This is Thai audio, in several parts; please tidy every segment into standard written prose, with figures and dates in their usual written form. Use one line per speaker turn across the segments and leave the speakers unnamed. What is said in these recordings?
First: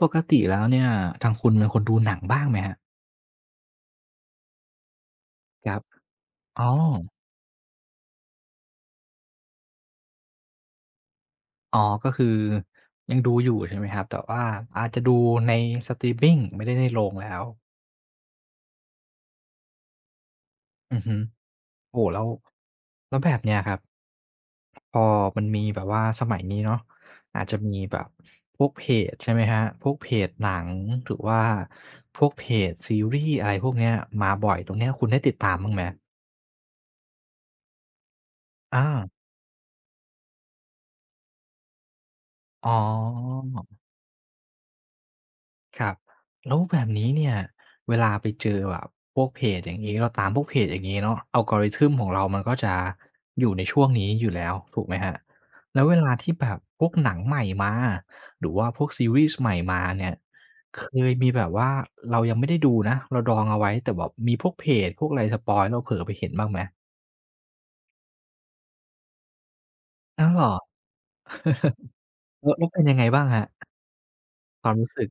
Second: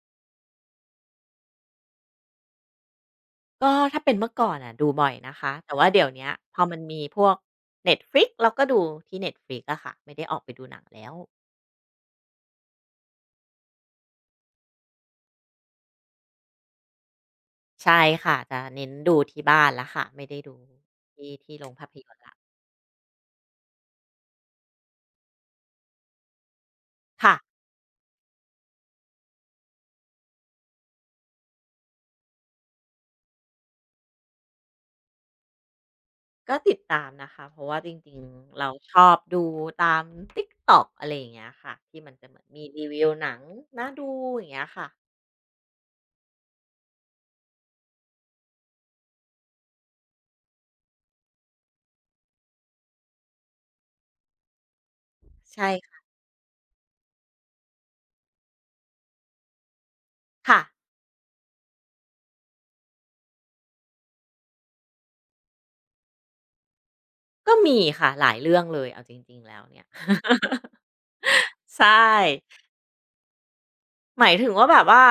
ปกติแล้วเนี่ยทางคุณเป็นคนดูหนังบ้างไหมครับ
ก็ถ้าเป็นเมื่อก่อนอ่ะดูบ่อยนะคะ
ค
แต่
รับ
ว่าเดี๋ยวเนี้ยพอ
อ๋อ
มันมีพวก Netflix เราก็ดูที่ Netflix อะค่ะไม่ได้ออกไปดูหนังแล้ว
อ๋อก็คือยังดูอยู่ใช่ไหมครับ แต่ว่าอาจจะดูในสตรีมมิงไม่ได้ในโรงแล้ว
ใช่ค่ะจะเน้นดูที่บ้านแล้วค่ะไม่ได้ดู
อือฮึ
ที่โรงภาพ
โอ้
ย
โฮ
นต
แล้
ร์
ว
แล้ว
แล้วแบบเนี้ยครับพอมันมีแบบว่าสมัยนี้เนาะ
ค่ะ
อาจจะมีแบบพวกเพจใช่ไหมครับพวกเพจหนังหรือว่าพวกเพจซีรีส์อะไรพวกเนี้ยมาบ่อยตรงเนี้ยคุณได้ติดตามบ้างไหม
ก็ติดตามนะคะเพราะว่าจริงๆเรา
อา
ชอบดูตาม TikTok อะไรอย่างเงี้ยค่ะที่มันจะเหมือนมี
อ๋
รีวิวหนัง
อ
น่าดูอย่างเงี้ยค่ะ
ครับแล้วแบบนี้เนี่ยเวลาไปเจอแบบพวกเพจอย่างงี้เราตามพวกเพจอย่างงี้เนาะ algorithm ของเรามันก็จะอยู่ในช่วงนี้อยู่แล้วถูกไหมครับ
ใช่
แล้วเว
ค่ะ
ลาที่แบบพวกหนังใหม่มาหรือว่าพวกซีรีส์ใหม่มาเนี่ย
ค่ะ
เคยมีแบบว่าเรายังไม่ได้ดูนะเราดองเอาไว้แต่แบบมีพวกเพจพวกอะไรสปอยล์เราเผลอไปเห็นบ้างไหม
ก็มีค่ะหลายเรื่องเลยเอาจริงๆแล้วเนี่ย
อ้าวเหรอ
ใช่
แล้ว แล้วเป็นยังไงบ้างครับ
หมายถึง
ค
ว่า
วาม
แบบ
รู้
ว่า
สึก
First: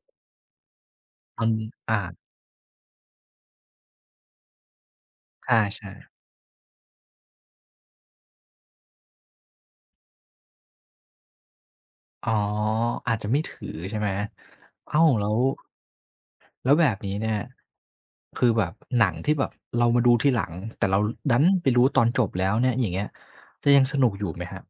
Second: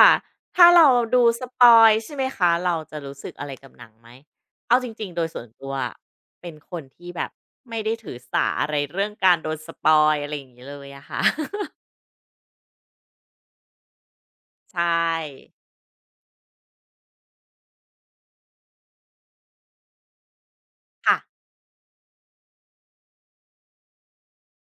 ถ้าเราดู
ต
ส
อน
ปอย
อ่า
ใช่ไหมคะเราจะรู้สึกอะไรกับหนังไหมเอาจริงๆโดยส่วนตัว
ใช่
อะเป็นคนที่แบบไม่ได้ถือสาอะไรเรื่องการโดนสปอยอะไรอย่างนี้เลยอะค่ะ
ๆอ๋ออาจจะไม่ถือใช่ไหม
ใช
อ้าวแล้ว
่
แล้วแบบนี้เนี่ยคือแบบหนังที่แบบเรามาดูทีหลังแต่เรา
ค่ะ
ดันไปรู้ตอนจบแล้วเนี่ยอย่างเงี้ยจะยังสนุกอยู่ไหมครับ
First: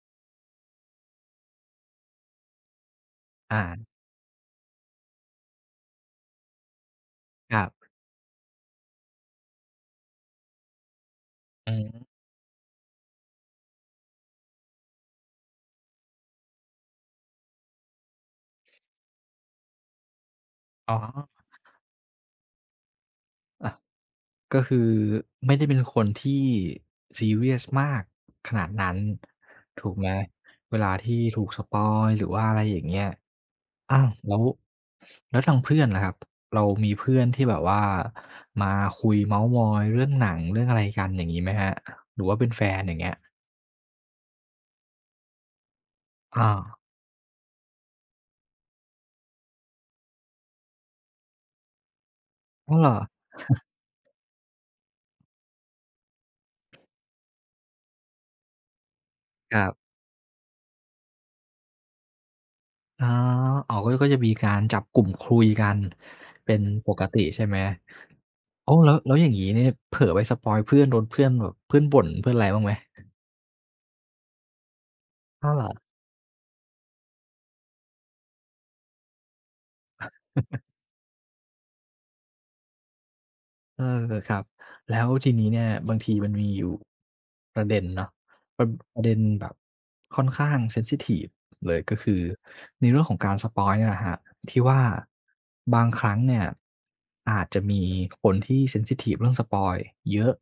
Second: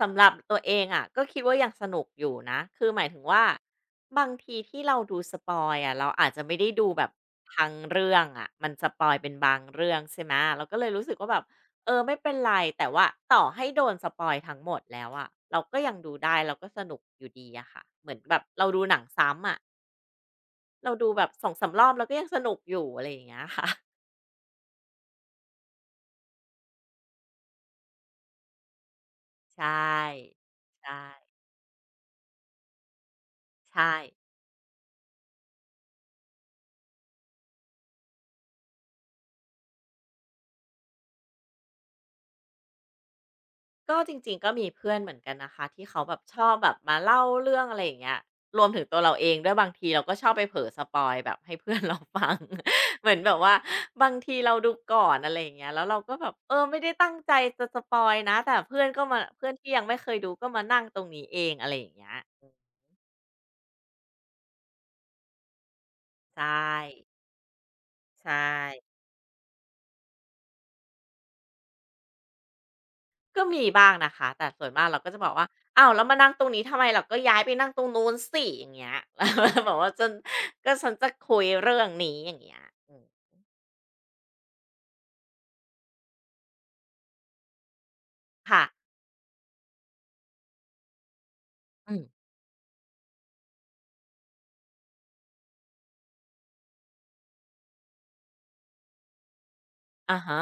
สำหรับตัวเองอ่ะก็คิดว่ายังสนุกอยู่นะคือหมายถึงว่า
อ่า
บางทีที่เราดูสปอยอ่ะเราอาจจะไม่ได้ดูแบบ
ครั
ทั้ง
บ
เรื่องอ่ะมันสปอยเป็นบางเรื่องใช่ไหมเราก็เลยรู้สึกว่าแบบ
อื
เออไม่
ม
เป็นไรแต่ว่าต่อให้โดนสปอยทั้งหมดแล้วอ่ะเราก็ยังดูได้เราก็สนุกอยู่ดีอะค่ะเหมือนแบบเราดูหนังซ้ำอ่ะเรา
อ๋
ดูแบบ
อ
สองสามรอบเราก็ยังสนุกอยู่อะไรอย่างเงี้ยค่ะ
อะ ก็คือไม่ได้เป็นคนที่ซีเรียสมากขนาดนั้น
ใช
ถูกไหม
่
เว
ใช่
ลาที่ถูกสปอยล์หรือว่าอะไรอย่างเงี้ย
ใช่
อ้าวแล้วแล้วทางเพื่อนล่ะครับเรามีเพื่อนที่แบบว่ามาคุยเม้าท์มอยเรื่องหนังเรื่องอะไรกันอย่างงี้ไหมครับหรือว่าเป็นแฟนอย่างเงี้ย
ก็จริงๆก็มีเพื่อนเหมือนกันนะคะที่เขาแบบชอ
อา
บแบบมาเล่าเรื่องอะไรอย่างเงี้ยรวมถึงตัวเราเองด้วยบางทีเราก็ชอบไปเผลอสปอยแบบให้เพื่อน เราฟัง
อ้าวเหรอ
เหมือนแบบว่าบางทีเราดูก่อนอะไรอย่างเงี้ยแล้วเราก็แบบเออไม่ได้ตั้งใจจะสปอยนะแต่เพื่อนก็มาเพื่อน
ครั
ที่ยัง
บ
ไม่เคยดูก็มานั่งตรงนี้เองอะไรอย่างเงี้ย
อ๋ออ๋อก็ก็จะมีการจับกลุ่มคุยกัน
ใช่
เป็นปกติใช่ไหม
ใช่
โอ้แล้วแล้วอย่างงี้เนี่ยเผลอไปสปอยล์เพื่อนโดนเพื่อนแบบเพื่อนบ่นเพื่อนอะไรบ้างไหม
ก็มีบ้างนะคะแต่ส่วนมากเราก็จะบอกว่า
อ้าวเหรอ
อ้าวแล้วมานั่งตรงนี้ทำไมเราก็ย้ายไปนั่งตรงนู้นสิอย่างเงี้ย แล้วบอกว่าจนก็ฉันจะคุยเรื่องนี้อย่างเงี้ยอืม
เออครับแล้วทีนี้เนี่ยบางทีมันมีอยู่ประเด็นเนาะป
ค่ะ
ระประเด็นแบบค่อนข้างเซนซิทิฟเลย
อื
ก็
ม
คือในเรื่องของการสปอยล์เนี่ยแหละครับที่ว่าบางครั้งเนี่ยอาจจะมีคนที่เซนซิทิฟเรื่องสปอยล์
อะ
เยอะ
ฮะ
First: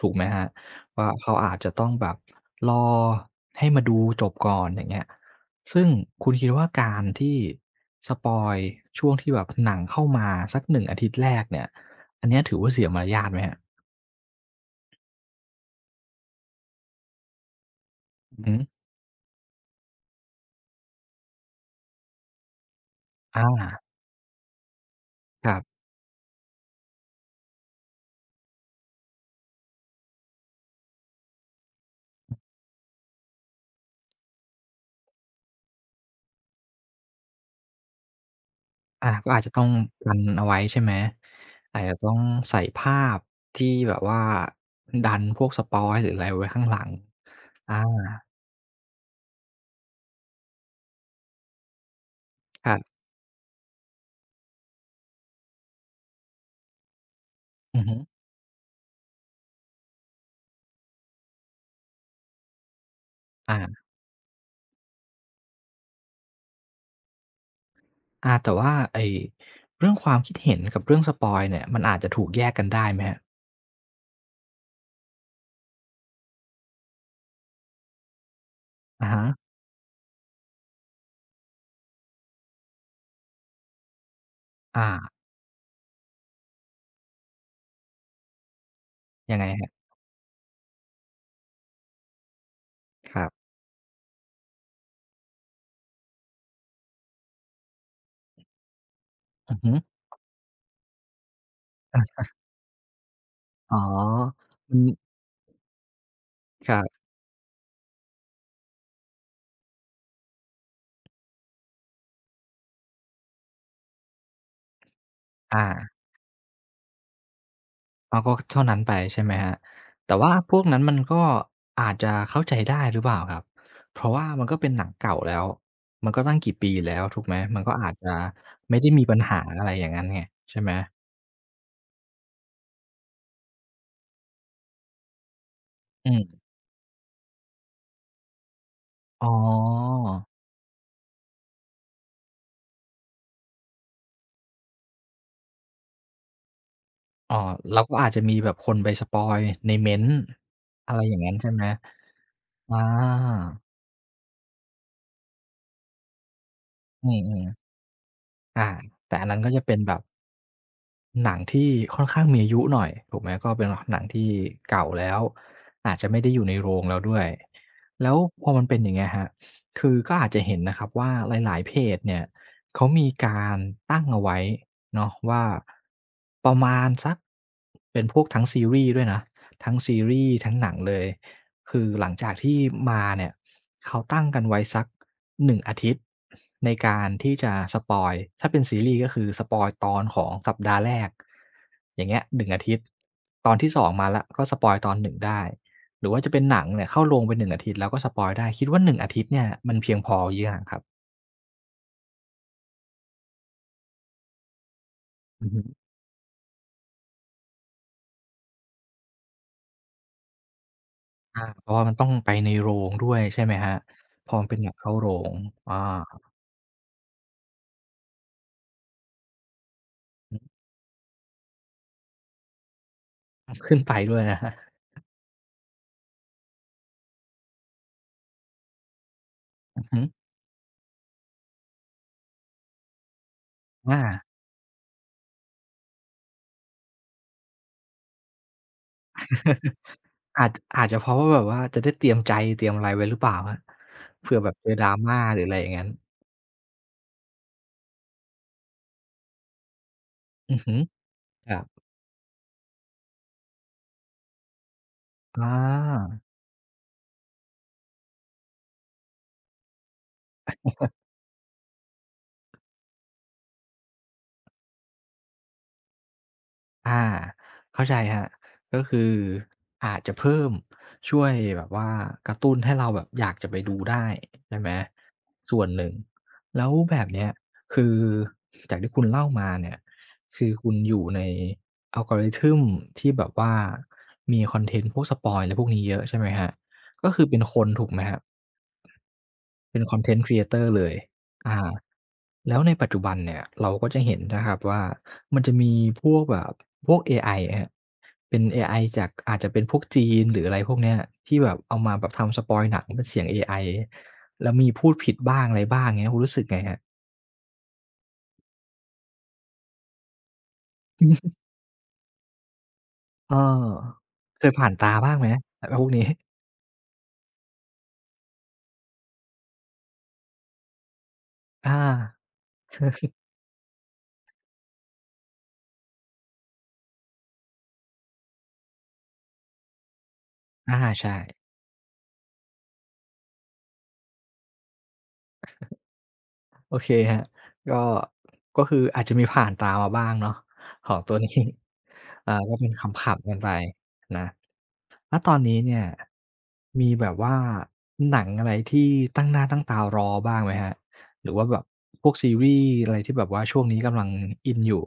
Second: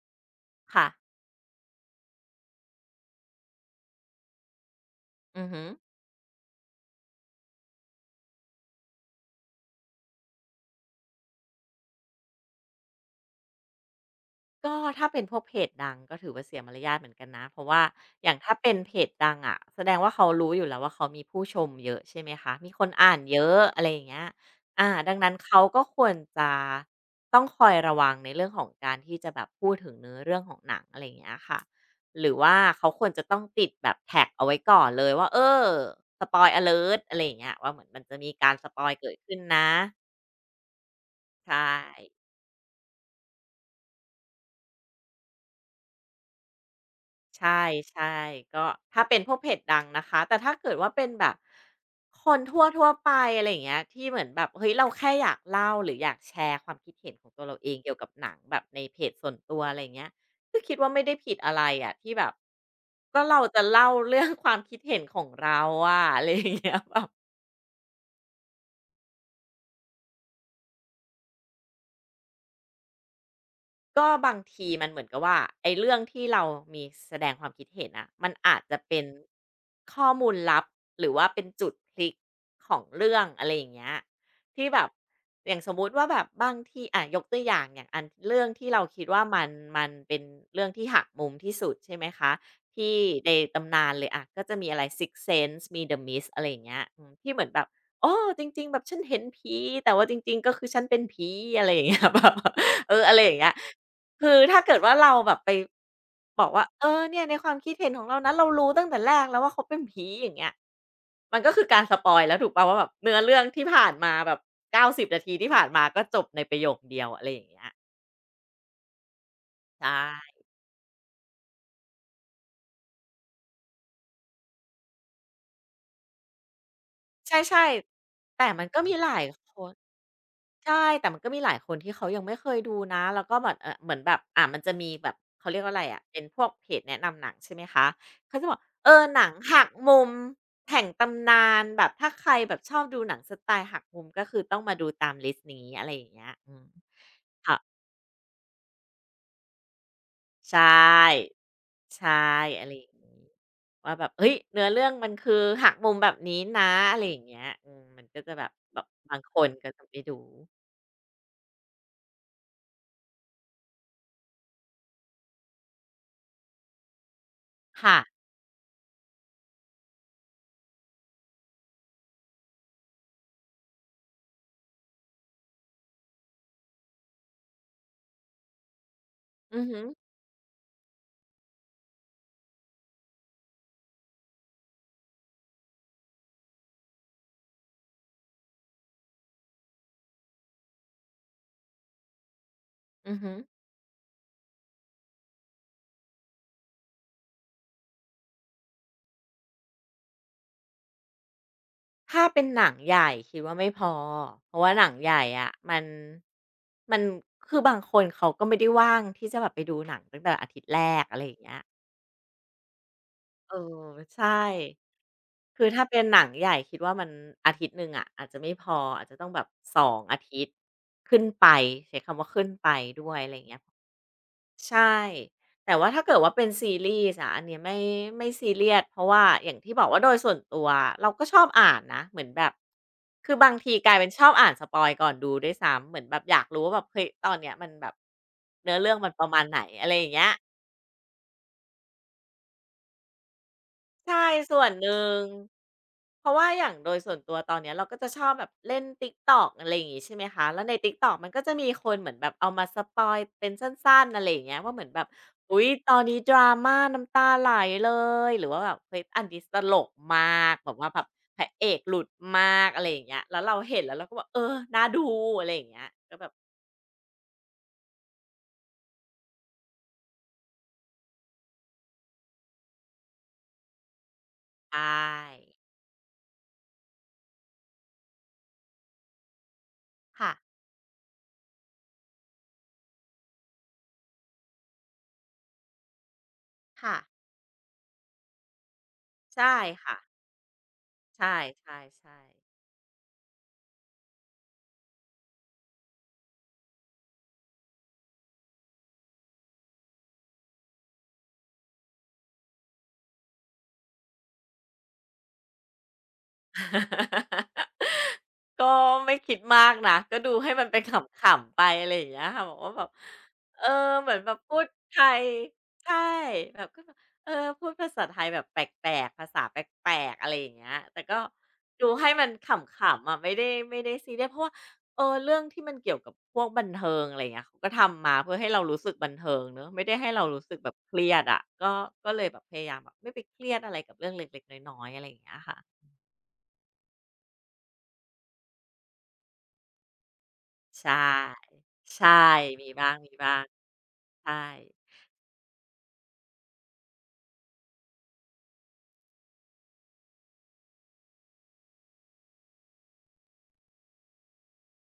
ถูกไหมครับ
ๆค่ะ
ว่าเขาอาจจะต้องแบบรอให้มาดูจบก่อนอย่างเงี้ย
อือฮึ
ซึ่งคุณคิดว่าการที่สปอยล์ช่วงที่แบบหนังเข้ามาสักหนึ่งอาทิตย์แรกเนี่ย อันเนี้ยถือว่าเสียมารยาทไหมครับ
ก็ถ้าเป็นพวกเพจดังก็ถือว่าเสียมารยาทเหมือนกันนะเพราะว่าอย่าง
อือ
ถ้า
ฮึ
เป็นเพจดังอะแสดงว่าเขารู้อยู่แล้วว่าเขามีผู้ชมเยอะใช่ไหมคะมีคนอ่านเยอะอะ
อา
ไรอย่างเงี้ยอาดังนั้น
ครั
เขาก็
บ
ควรจะต้องคอยระวังในเรื่องของการที่จะแบบพูดถึงเนื้อเรื่องของหนังอะไรอย่างเงี้ยค่ะหรือว่าเขาควรจะต้องติดแบบแท็กเอาไว้ก่อนเลยว่าเออสปอยอเลิร์อะไรอย่างเงี้ยว่าเหมือนมันจะมีการสปอยเกิด
ก็
ขึ้น
อาจจะต้อ
นะ
งกันเอาไว้ใช่ไหม
ใช่
อาจจะต้องใส่ภาพที่แบบว่าดันพวกสปอยล์หรืออะไรไว้ข้างหลัง
ใช่
อา
ใช่ก็ถ้าเป็นพวกเพจดังนะคะแต่ถ้าเกิดว่าเป็นแบบคนทั่ว
ครั
ทั่ว
บ
ไปอะไรอย่างเงี้ยที่เหมือนแบบเฮ้ยเราแค่อยากเล่าหรืออยากแชร์ความคิดเห็นของตัวเราเอง
อือ
เกี่
ฮึ
ยวกับหนังแบบในเพจส่วนตัวอะไรเงี้ยก็คิดว่าไม่ได้ผิดอะไรอะที่แบบก็เราจะ
อา
เล่าเรื่องความคิดเห็นของเราอะอะไรอย่างเงี้ย แบบ
แต่ว่าไอ้เรื่องความคิดเห็นกับเรื่องสปอยล์เนี่ยมันอาจจะถูกแยกกันได้ไหมครับ
ก็บางทีมันเหมือนกับว่าไอ้เรื่องที่เรามีแสดงความคิดเห็นอะมันอาจจะเป็น
อะฮะ
ข้อมูลลับหรือว่าเป็นจุดพลิกของเรื่องอะไรอย่างเงี้ยที่แบบ
อา
อย่างสมมุติว่าแบบบางทีอะยกตัวอย่างอย่างอันเรื่องที่เราคิดว่า
ยัง
มั
ไง
น
ครั
มั
บ
นเป็นเรื่องที่หักมุมที่สุดใช่ไหมคะที่
ครั
ใน
บ
ตำนานเลยอะก็จะมีอะไร s i x Sense มี The Mist อะมิสอะไรอย่างเงี้ยอืมที่เหมือนแบบโอ้อจริงๆแบบฉันเห็นผี
อือฮึ
แต่ว่าจริงๆก็คือฉันเป็นผีอะไรอย่างเงี้
อ
ย แบ
า
บเอออะไรอย่างเงี้ย
อ๋อ
คือถ้าเกิ
มั
ด
น
ว่าเราแบบไปบอกว่า
ครั
เออ
บ
เนี่ยในความคิดเห็นของเรานะเรารู้ตั้งแต่แรกแล้วว่าเขาเป็นผีอย่างเงี้ยมันก็คือการสปอยล์แล้วถูกเปล่าว่าแบบเนื้อเรื่องที่ผ่านมาแบบ90นาทีที่ผ่า
อา
นมาก็จบในประโยคเดียวอะไรอย่างเงี้ย
อันก็เท่านั้นไปใช่ไหมครับ
ใช่
แต่ว่าพวกนั้นมันก็อาจจะเข้าใจได้หรือเปล่าครับเพราะว่ามันก็เป็นหนังเก่าแล้วมันก็ตั้งกี่ปีแล้วถูก
ใ
ไหมมัน
ช่
ก็อาจจะ
ๆแต่มัน
ไม่
ก็
ได้
มี
มี
ห
ปั
ลา
ญ
ย
หา
ค
อะไร
น
อย่างงั้นไงใช่ไหม
ใช่แต่มันก็มีหลายคนที่เขายังไม่เคยดูนะแล้วก็แบบเหมือนแบบอ่ามันจะมีแบบเขาเรียกว่าอะไรอะ
อื
เป็นพว
ม
กเพจแนะนำหนังใช่ไหมคะเขาจะบอกเออห
อ๋
นังหัก
อ
มุมแห่งตำนานแบบถ้าใครแบบชอบดูหนังสไตล์หักมุมก็คือต้องมาดูตามลิสต์นี้อะไรอย่างเงี้ยอืม
อ๋อ
ค่ะ
เราก็อาจจะมีแบบคนไปสปอยล์ในเม้นต์
ใช่
อะไรอย่างงั้นใช่ไหม
ใช่อะไร
อ
อย่างงี้
า
ว่าแบบเฮ้ยเนื้อเรื่องมันคือหักมุมแบบนี้นะอะไร
อื
อย่างเงี้ย
อ
อืมมันก็จะแบบ
ๆ
บา
แต่
ง
อัน
ค
นั้น
น
ก็จะ
ก็
เป็น
จะ
แบ
ไม่
บ
รู้
หนังที่ค่อนข้างมีอายุหน่อยถูกไหมก็เป็นหนังที่เก่าแล้วอาจจะไม่ได้อยู่ในโรงแล้วด้วย
ค่ะ
แล้วพอมันเป็นอย่างเงี้ยครับคือก็อาจจะเห็นนะครับว่าหลายๆเพจเนี่ยเขามีการตั้งเอาไว้เนาะว่าประมาณสักเป็นพวกทั้งซีรีส์ด้วยนะ
อือ
ทั้ง
ฮึ
ซีรีส์ทั้งหนังเลยคือหลังจากที่มาเนี่ย เขาตั้งกันไว้สัก1อาทิตย์ในการที่จะสปอยล์ถ้าเป็นซีรีส์ก็คือสปอยล์ตอนของสัปดาห์แรกอย่างเงี้ย1อาทิตย์
อือฮึ
ตอนที่2มาแล้วก็สปอยล์ตอน1ได้หรือว่าจะเป็นหนังเนี่ยเข้าโรงไปหน1อาทิตย์แล้วก็สปอยล์ได้คิดว่า1อาทิตย์เนี่ยมันเพียงพอหรือยังครับ
ถ้าเป็นหนังใหญ่คิดว่าไม่พอเพราะว่าหนังใหญ่
อื
อะ
อฮึ
มันคือบางคนเขาก็ไม่ได้ว่างที่จะแบบไปดูหนังตั้งแต่อาทิตย์แรกอะไรอย่า
อา
งเงี้ย
เพราะว่ามันต้องไปในโรงด้วยใช่ไห
เอ
ม
อ
ครับ
ใช่
พอมันเป็นหนังเข้าโรง
คือ
อา
ถ้าเป็นหนังใหญ่คิดว่ามันอาทิตย์หนึ่งอะอาจจะไม่พออาจจะต้องแบบ2องอา
อือ
ทิตย์ขึ้นไปใช้คำว่าขึ้นไปด้วยอะไรอย่าง
ต้อ
เงี้
ง
ย
ขึ้นไปด้วยนะครับ
ใช่แต่ว่าถ้าเกิดว่าเป็นซีรีส์อะอันเนี้ยไม่ซีเรียสเพราะว่าอย่างที่บ
อื
อ
อ
กว่า
ฮึ
โดยส่วนตัวเราก็ชอบอ่านนะเหมือนแบบคือบางทีกลาย
อา
เป็นชอบอ่านสปอยล์ก่อนดูด้วยซ้ำเหมือนแบบอยากรู้ว่าแบบเฮ้ยตอนเนี้ยมันแบบเนื้อเรื่องมันประมาณไหนอะไรอย่างเงี้ย
อาจอาจจะเพราะว่าแบบว่าจะได้เตรียมใจเตรียมอะไรไว้หรือเปล่าครับ
ใช่
เผื่อแบบ
ส่ว
เจอ
นหนึ่
drama
ง
หรืออะไรอย่างงั้น
เพราะว่าอย่างโดยส่วนตัวตอนเนี้ยเราก็จะชอบแบบเล่น TikTok อะไรอย่างงี้ใช่ไหมคะ
อื
แล้
อ
วใน
ฮึ
TikTok มันก็
ค
จะ
รับ
มีคนเหมือนแบบเอามาสปอยล์เป็นสั้นๆอะไรอย่างเงี้ยว่าเหมือนแบบ
อ
อุ๊ยตอน
า
นี้ดราม่าน้ำตาไหลเลยหรือว่าแบบเฮ้ยอันนี้ตลกมากแบบว่าแบบพระเอกหลุดมากอะไรอย่างเงี้ยแล้วเราเห็นแล้วเราก็แบบเออน่าดูอะไรอย่างเงี้ยก็แบบ
อาเข้าใจครับก็คืออาจจะเพิ่มช่วยแบบว่ากระตุ้นให้เราแบบอยากจะไปดูได้ใช่ไหม
ใช่
ส่วนหนึ่งแล้วแบบเนี้ยคือจากที่คุณเล่ามาเนี่ย
ค่ะ
คือคุณอยู่ใน algorithm ที่แบบว่ามีคอนเทนต์พวกสปอยล์อะไรพวกนี้เยอะใช่ไหมครับ
ค่ะ
ก็คือเป็นคนถูกไหมครับ
ใช่
เป็นค
ค่ะ
อนเทนต์ creator เลย
ใช
อา
่ๆๆ
แล้วในปัจจุบันเนี่ย เราก็จะเห็นนะครับว่า มันจะมีพวกแบบ พวกเอไออะครับเป็นเอไอจากอาจจะเป็นพวกจีนหรืออะไรพวกเนี้ย ที่แบบเอามาแบบทำสปอยล์หนังเป็นเสียงเอไอแล้วมีพูดผิดบ้างอะไรบ้างเงี้ยคุณรู้สึกไงครับ
ก็ไม่คิดมากนะก็ดูให้มันเป็นขำๆไปอะไรอย่างเงี้ยค่ะบอกว่าแบบ
เอ
เออ
อ
เหมือนแบบ
เคย
พูด
ผ่านตา
ไท
บ้าง
ย
ไหมแบบพวก
ใช่
นี้
แบบก็แบบเออพูดภาษาไทยแบบแปลกๆภาษาแปลกๆอะไรอย่างเงี้ยแต่ก็
อา
ดูให้มันขำๆอะไม่ได้ซีเรียสเพราะว่าเออเรื่องที่มันเกี่ยวกับพวกบันเทิงอะไรเงี้ยเขาก็ทำมาเพื่อให้เรารู้สึกบันเทิงเนอะไม่ได้ให้เรารู้สึกแบ
อา
บเครี
ใช่
ยดอะก็ก็เลยแบบพยายามแบบไม่ไปเครียดอะไรกับเรื่องเล็กๆน้อยๆอะไรอย่างเงี้ยค่ะ
โอเคครับก็ก็คืออาจจะมีผ่านตามาบ้างเนาะข
ใช่
องตัวนี้
ใช่
อ่าก็
มี
เป็นข
บ้างมี
ำๆ
บ้า
กัน
ง
ไปนะ
ใช่
แล้วตอนนี้เนี่ยมีแบบว่าหนังอะไรที่ตั้งหน้าตั้งตารอบ้างไหมครับหรือว่าแบบพวกซีรีส์อะไรที่แบบว่าช่วงนี้กำลังอินอยู่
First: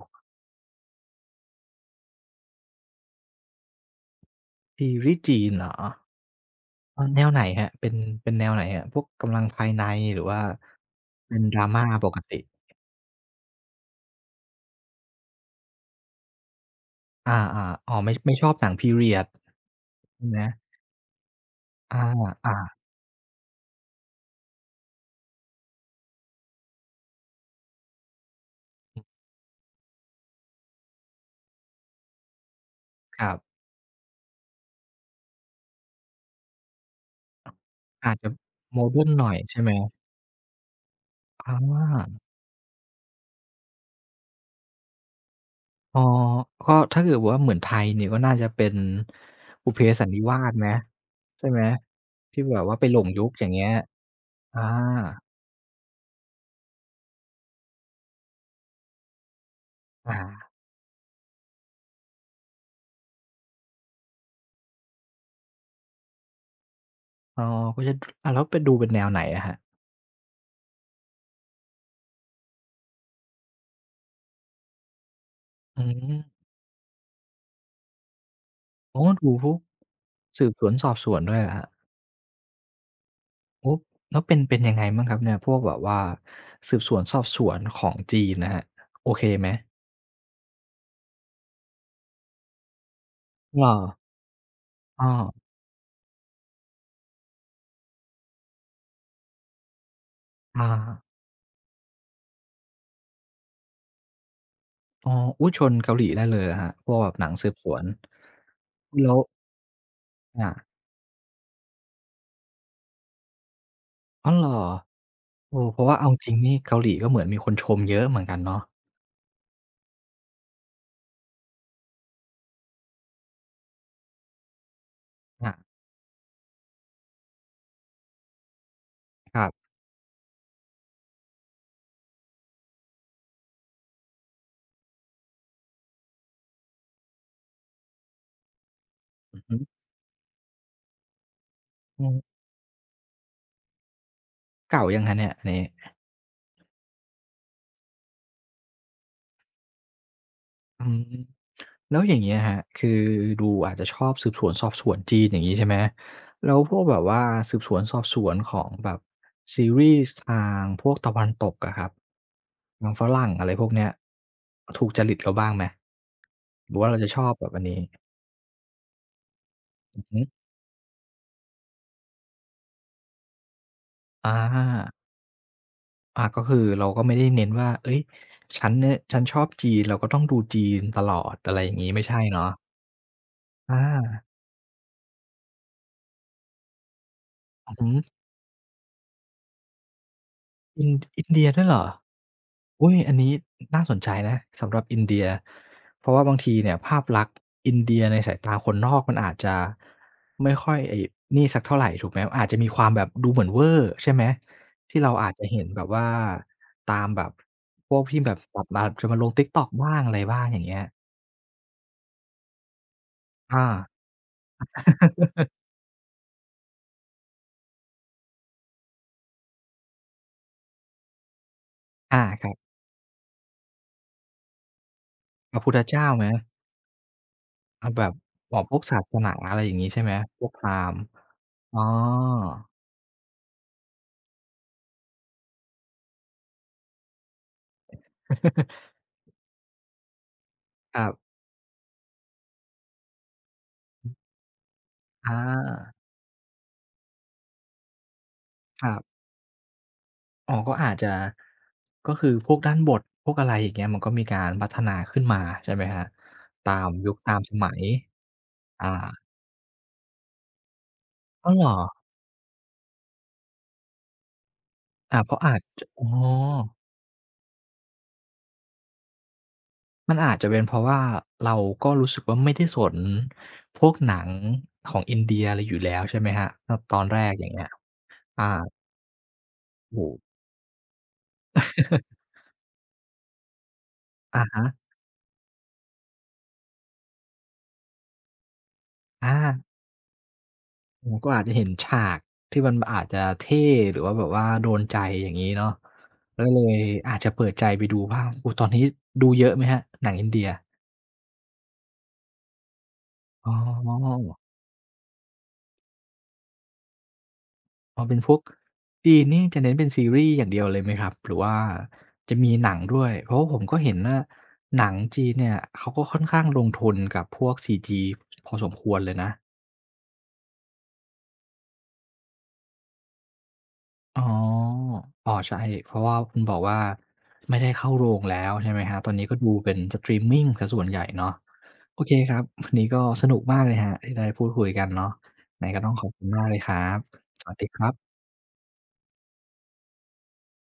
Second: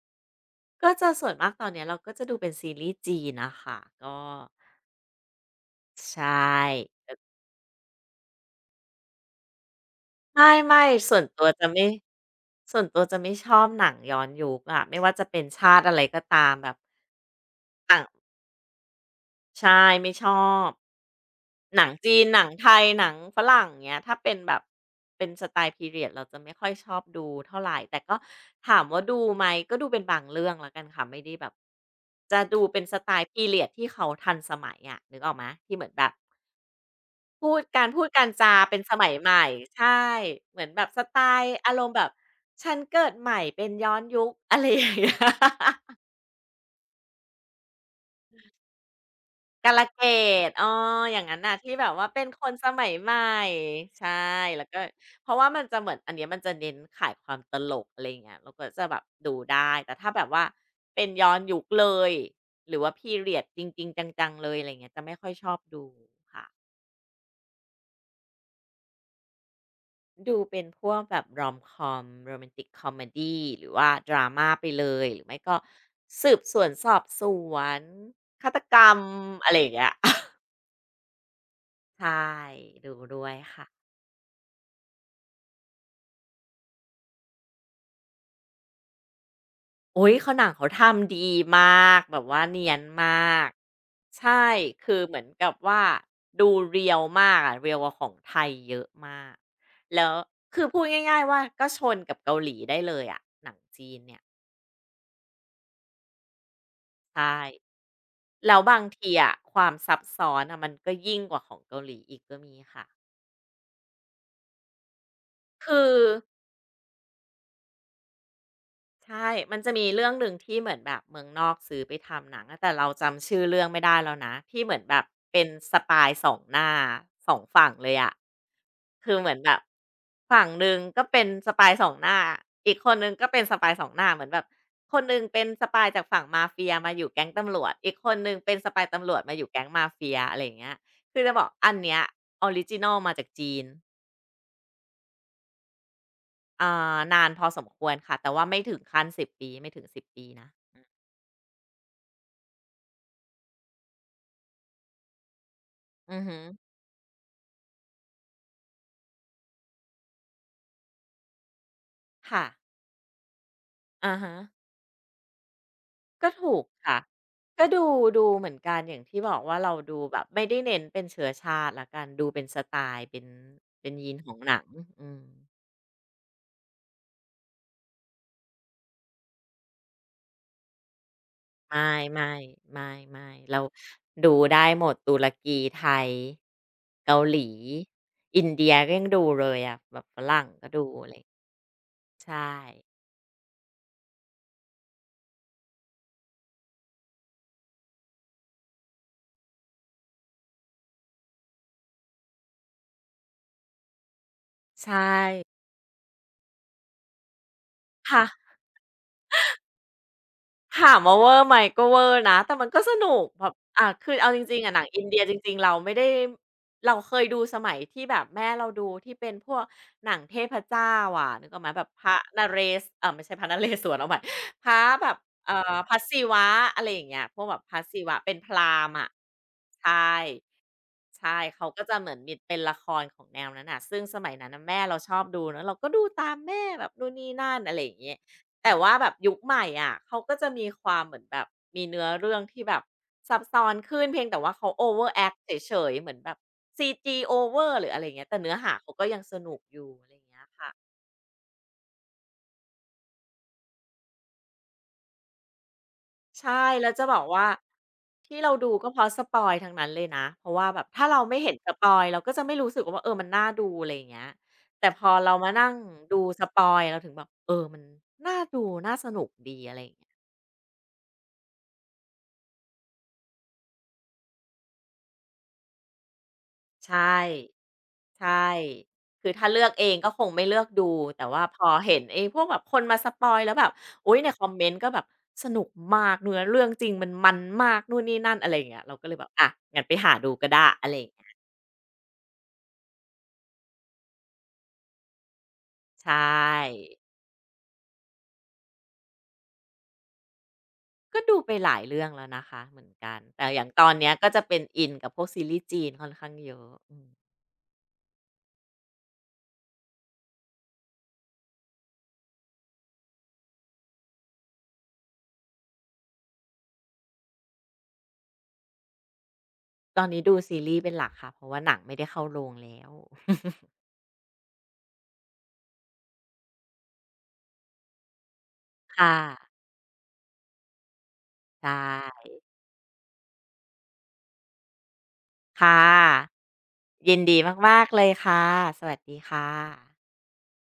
ก็จะส่วนมากตอนเนี้ยเราก็จะดูเป็นซีรีส์จีนอะค่ะก็
ซีรีส์จีนเหรอ
ใช
อา
่
แนวไหนครับเป็นเป็นแนวไหนครับพวกกำลังภายในหรือว่า
ไม่ๆ
เป็น drama ปกติ
ส่วนตัวจะไม่ชอบหนังย้อนยุคอะไม่ว่าจะเป็นชาติอะไรก็ตามแบบ
อาๆ
ห
อ๋อ
นัง
ไม่ชอบหนัง period
ใช่ไม่ช
ใช่
อ
ไหม
บหนังจีนหนัง
อา
ไท
ๆ
ยหนังฝรั่งเงี้ยถ้าเป็นแบบเป็นสไตล์ period เราจะไม่ค่อยชอบดูเท่าไรแต่ก็ถามว่าดูไหมก็ดูเป็นบางเรื่องแล้วกันค่ะไม่ได้แบบจะดูเป็นสไต
ค
ล์
รับ
period ที่เขาทันสมัยอะนึกออกไหมที่เหมือนแบบพูดการพูด
อาจ
การ
จะ
จาเป็
m
น
o
ส
d e ์
มั
n
ย
ห
ให
น่อย
ม่
ใช่ไหม
ใช่เหมือนแบบสไต
อ
ล์อารมณ์แบบ
า
ฉันเกิดใหม่เป็นย้อนยุคอะไรอย่างเงี้ย
อ๋อก็ถ้าเกิดว่าเหมือนไทยเนี่ยก็น่าจะเป็นบุ
กา
พ
ล
เพ
เก
สันนิวา
ต
ส
อ้
ไห
อ
ม
อย่างงั้น
ใช่
น่ะ
ไหม
ที่แบบว่าเป็น
ที่
คน
แบบ
ส
ว่าไป
มัย
หลง
ใหม่
ยุคอย่างเงี้ย
ใช่
อา
แล้วก็เพราะว่ามันจะเหมือนอันเนี้ยมันจะเน้นขายความตลกอะไรอย่างเงี้ยเราก็จะแบบดูได้แต่ถ้า
อา
แบบว่าเป็นย้อนยุคเลยหรือว่า Period จริงๆจังๆเลยอะไรอย่างเงี้ยจะไม่ค่อยชอบดูค่ะ
อ๋อก็จะดอ่าแล้วไปดูเป็นแนวไหนอะครับ
ดูเป็นพวกแบบ Rom-com Romantic Comedy หรือว่า Drama ไปเลยหรือไม่ก็
อื
สืบ
ม
สวนสอบสวนฆาตกรรม
อ๋อดูพ
อะ
ว
ไร
ก
อย่างเงี้ย
สืบสวนสอบสวนด้วยเหรอครับ
ใช่ดูด้วยค่ะ
โอ้แล้วเป็นเป็นยังไงบ้างครับเนี่ยพวกแบบว่าสืบสวนสอบสวนของจีนน่ะครับโอเคไหม
อุ๊ยเขาหนังเขาทำดีมากแบบว่าเนียนมาก
เหรอ
ใช่คือ
อ้
เหมือน
อ
กับว่าดูเรียลมากอะเรีย l กว่าของไทยเยอะมากแล้วคือ
อา
พูดง่ายๆว่าก็ชนกับเกาหลีได้เลยอะหนังจีนเนี่ย
อ๋ออุ๊ยชนเกาหลีได้เลยเหรอครับพวกแบบหนัง
ใช่
สืบสวน
แล้วบางที
แล้ว
อะความซับซ้อนอะ
อา
มันก็ยิ่งกว่าของเกาหลีอีกก็มีค่ะ
อ้าวเหรอเออเพ
คื
ราะว่า
อ
เอาจริงนี่เกาหลีก็เหมือนมีคนชมเยอะเหมือนกันเนาะ
ใช่มันจะมีเรื่องหนึ่งที่เหมือนแบบเมืองนอกซื้อไปทำหนังอะแต่เราจำชื่อเรื่องไม่ได้แล้วนะ ที่เหมือนแบบเป็น
อา
สปายสองหน้าสองฝั่งเลยอะคือเหมือ
ค
น
รั
แบบ
บ
ฝั่งหนึ่งก็เป็นสปายสองหน้า อีกคนหนึ่งก็เป็นสปายสองหน้าเหมือนแบบคนหนึ่งเป็นสปายจากฝั่งมาเฟียมาอยู่แก๊งตำรวจอีกคนหนึ่งเป็นสปายตำรวจมา
อื
อ
อ
ยู่
ฮึ
แก๊งมาเฟียอะไรอย่างเงี้ยคือจะบอกอันเนี้ย
อืม
ออริจินอลมาจากจีน
เก่ายังครับเนี่ยอันนี้
อ่นานพอสมควรค่ะแต่ว่าไม่ถึงขั้นสิบปีไม่ถึงสิบปีนะ
อืมแล้วอย่างเงี้ยครับคือดูอาจจะชอบสืบสวนสอบสวนจีนอย่างงี้ใช่ไหม
อือฮึ
แล้วพวกแบบว่าสืบสวนสอบสวนของแบบซีรีส์ทางพวกตะวันตกอะครับ
ค่ะ
หนังฝรั่งอะไรพวกเนี้ย
อาฮะ
ถูกจริตเราบ้างไหม
ก็ถูก
หรือว่า
ค่ะ
เราจะชอบแบบอัน
ก็
นี้
ดูเหมือนกันอย่างที่บอกว่าเราดู
อือ
แบ
ฮึ
บไม่ได้เน้นเป็นเชื้อชาติแล้วกันดูเป็นสไตล์เป็นยีนข
อ
องหนัง
า
อืม
อาก็คือเราก็ไม่ได้เน้นว่าเฮ้ยฉันเนี่ยฉันชอบจีนเราก็ต้องดูจีนตลอดอะไรอย่างงี้
ไม่
ไม่ใช่
ไม่
เนาะ
ไม่ไม่เรา
อา
ดูได้หมดตุรกีไทยเกาหลี
อือฮึ
อินเดียก็ยังดูเลยอะแบบฝรั่งก็
อิ
ดู
น
อะไร
อินเดียด้วยเหรอ
ใช่
อุ๊ยอันนี้น่าสนใจนะสำหรับอินเดียเพราะว่าบางทีเนี่ยภาพลักษณ์อินเดียในสายตาคนนอกมันอาจจะไม่ค่อยไอ้นี่สักเท่าไรถูกไหมอาจจะมีความแบบดูเหมือนเวอร์ใช่ไหม
ใช
ที่เราอาจจะ
่
เห็นแบบว่าตามแบบพวกที่
ค่ะ
แบบตัดมาจะมาลง TikTok บ้างอะไรบ้างอย่างเงี้ย
ถามว่าเวอร์ไหมก็เวอร์นะแต่มันก็สนุกแบบ
อา
คือเอาจริงๆอะหนังอินเดียจริงๆเราไม่ได้เราเคยดูสมัยที่แบบแม่เราดูที่เป็นพวกหนังเทพเจ้าอะนึกออกไหมแบบพระ
อา
น
ครับ
เรศไม่ใช่พระนเรศวรเอาใหม่พระแบบ
พระพุทธ
พระ
เจ้า
ศิ
ไหม
วะอะไรอย่างเงี้ยพวกแบบพระ
เอา
ศิ
แบบ
วะเป็นพ
บอก
รา
พวก
หมณ์
ศา
อะ
สนาอะไรอย่างงี้
ใช่
ใช่ไหมพวกพราหมณ์
ใช่เขา
อ๋อ
ก็จะเหมือนมีเป็นละครของแนวนั้นน่ะซึ่งสมัยนั้นน่ะแม่เราชอบดูเนาะเราก็ดูตามแม่แบบนู่นนี่นั่นอะไรอย่างงี้ แต่ ว่าแบบยุคใหม่อะเขาก็จะมีควา
ค
ม
รั
เหมือนแบ
บ
บมีเนื้อเรื่องที่แบบซับซ้อนขึ้นเพียงแต่ว่าเขา over a c ค
อา
เฉยๆเหมือนแบบซีจีโอเวอร์หรืออะไรเงี้ยแต่เนื้อหา
ค
เขา
รั
ก็
บ
ยังสนุกอยู่อะไรงเงี้ย
อ๋อ
ค่ะ
ก็อาจจะก็คือพวกด้านบทพวกอะไรอย่างเงี้ยมันก็มีการพัฒนาขึ้นมาใช่ไหมครับ
ใช่
ตา
แล้
ม
วจะ
ยุ
บ
ค
อก
ตาม
ว่า
สมัย
ที่เราดูก็
อา
เพราะสปอยทั้งนั้นเลยนะเพราะว่าแบบถ้าเราไม่เห็
อ้าว
น
เหร
ส
อ
ปอยเราก็จะไม่รู้สึกว่าเออมันน่าดูอะไรอย่างเงี้ยแต่พอ
อาเพ
เรา
ราะ
มา
อาจ
นั่ง
จอ๋อ
ดูสปอยเราถึงแบบเออมันน่าดูน่าสนุกดีอะไรอย่างเงี้
มั
ย
นอาจจะเป็นเพราะว่าเราก็รู้สึกว่าไม่ได้สนพวกหนังของอินเดียอะไรอยู่แล้วใช่ไหมครับตตอ
ใช่
นแรกอย่างเงี้ย
ใช่
อา
คือถ้าเลือกเอง
โอ้
ก็
โฮ
คงไม่เลือกดูแต่ว่าพอเห็นไอ้พวกแบบคนมาสปอยแล้วแบบอุ๊ยในค
อะ
อมเมนต์ก็
ฮะ
แบบสนุกมากเนื้อเรื่องจริงมันมากนู่นนี่นั่นอะไรอย่างเงี้ยเราก็เลยแบบ
อา
อะงั้นไปหาดูก็ได้อะไรอ
ผ
ย่าง
ม
เงี้ย
ก็อาจจะเห็นฉากที่มันอาจจะเท่หรือว่าแบบว่าโดนใจอย่างงี้เนาะ
ใช
ก็เลย
่
อาจจะเปิดใจไปดูบ้างโอ้ตอนนี้ดูเยอะไหมครับหนังอินเดีย
ก็ดูไปหลายเรื่องแล้วนะคะเหมือนกันแต่
อ๋อ
อย่างตอนเนี้ยก็จะเป็นอินกับพวกซีรีส์จีนค่อนข้างเยอะอืม
พอเป็นพวกจีนนี่จะเน้นเป็นซีรีส์อย่างเดียวเลยไหมครับ หรือว่าจะมีหนังด้วยเพราะว่าผมก็เห็นว่าหนังจีนเนี่ยเขาก็ค่อนข้างลงทุนกับพวก CG พอสมควรเลยนะ
ตอนนี้ดูซีรีส์เป็นหลักค่ะเพราะว่าหนังไม่ได้เข้าโรงแล้ว
อ๋ออ๋อใช่ เพราะว่าคุณบอกว่าไม่ได้เข้าโรงแล้วใช่ไหมค
ค
รับตอนนี้ก็ดู
่ะ
เป็นสตรีมมิงเสียส่วนใหญ่เนาะ
ใช
โอเค
่
ครับวันนี้ก็สนุกมากเลยครับที่ได้พูดคุยกันเนาะยังไงก็
ค่ะ
ต้องขอบคุณมากเลยครับ
ยินดี
สวัสดีค
มาก
รั
ๆเลย
บ
ค่ะ สวัสดีค่ะ